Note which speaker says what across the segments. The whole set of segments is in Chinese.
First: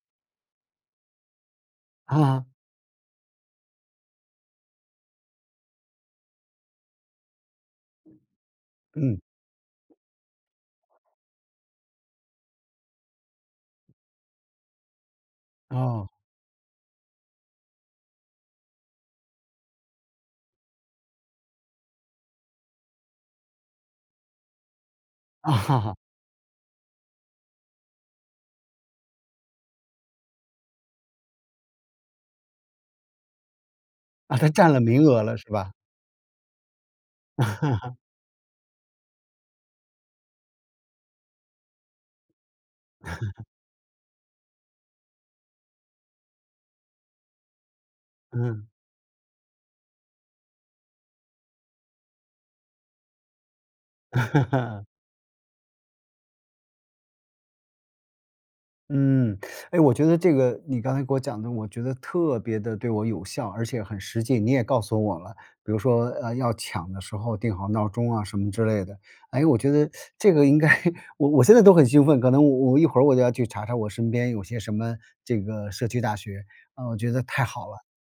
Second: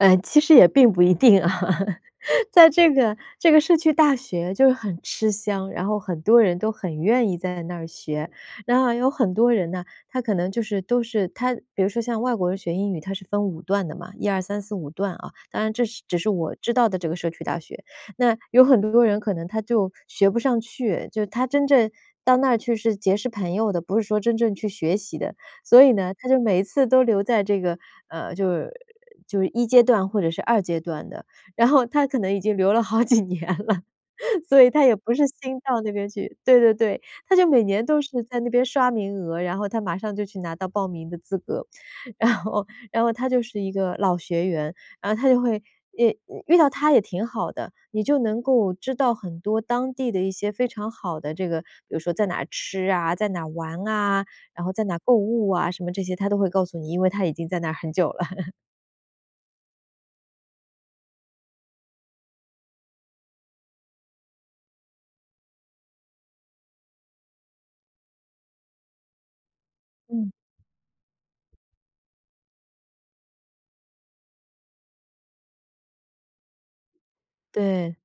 Speaker 1: 呃，其实也并不一定啊。
Speaker 2: 啊。
Speaker 1: 在这个这个社区大学就是很吃香，然后很多人都很愿意在那儿学。然后有
Speaker 2: 嗯。
Speaker 1: 很多人呢，他可能就是都是他比如说像外国人学英语，他是分5段的嘛，一二三四五段啊。当然这
Speaker 2: 哦。
Speaker 1: 只是我知道的这个社区大学。那有很多人可能他就学不上去，就他真正到那儿去是结识朋友的，不是说真正去学习的。所以 呢，他就每一次都留在这个，呃，就是就是一阶段或者是二阶段的。然后他可能已经留了好几年了，
Speaker 2: 啊，他
Speaker 1: 所以
Speaker 2: 占了
Speaker 1: 他也
Speaker 2: 名
Speaker 1: 不
Speaker 2: 额
Speaker 1: 是
Speaker 2: 了是
Speaker 1: 新
Speaker 2: 吧？
Speaker 1: 到那边去，对对对。他就每年 都是在那边刷名额，然后他马上就去拿到报名的资格。然后然后他就 是一个老学员，然后他就会遇遇到他也挺好的，你就能
Speaker 2: 嗯。
Speaker 1: 够知道很多当地的一些非常好的这个比如说在哪儿吃啊、在哪儿玩啊，然后在 哪儿购物啊，什么这些他都会告诉你，因为他已经在那儿很久了。
Speaker 2: 嗯，哎，我觉得这个你刚才给我讲的，我觉得特别地对我有效，而且很实际。你也告诉我了，比如说，呃，要抢的时候定好闹钟啊什么之类的。诶，我觉得
Speaker 1: 嗯。
Speaker 2: 这个应该我我现在都很兴奋，可能我我一会儿我就要去查查我身边有些什么这个社区大学。呃，我觉得太好了。
Speaker 1: 对。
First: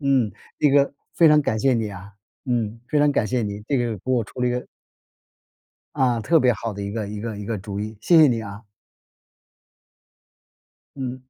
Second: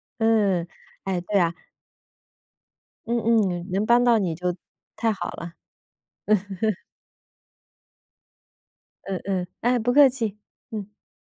Speaker 2: 嗯，
Speaker 1: 嗯，
Speaker 2: 这个
Speaker 1: 哎，
Speaker 2: 非
Speaker 1: 对
Speaker 2: 常
Speaker 1: 啊。
Speaker 2: 感谢你啊，嗯，非常
Speaker 1: 嗯
Speaker 2: 感谢你，
Speaker 1: 嗯，
Speaker 2: 这
Speaker 1: 能
Speaker 2: 个给
Speaker 1: 帮到
Speaker 2: 我
Speaker 1: 你
Speaker 2: 出了一
Speaker 1: 就
Speaker 2: 个
Speaker 1: 太好了。
Speaker 2: 啊，特别好 的一个一个一个主意，谢谢你啊。
Speaker 1: 嗯嗯，哎，不客气，嗯。
Speaker 2: 嗯。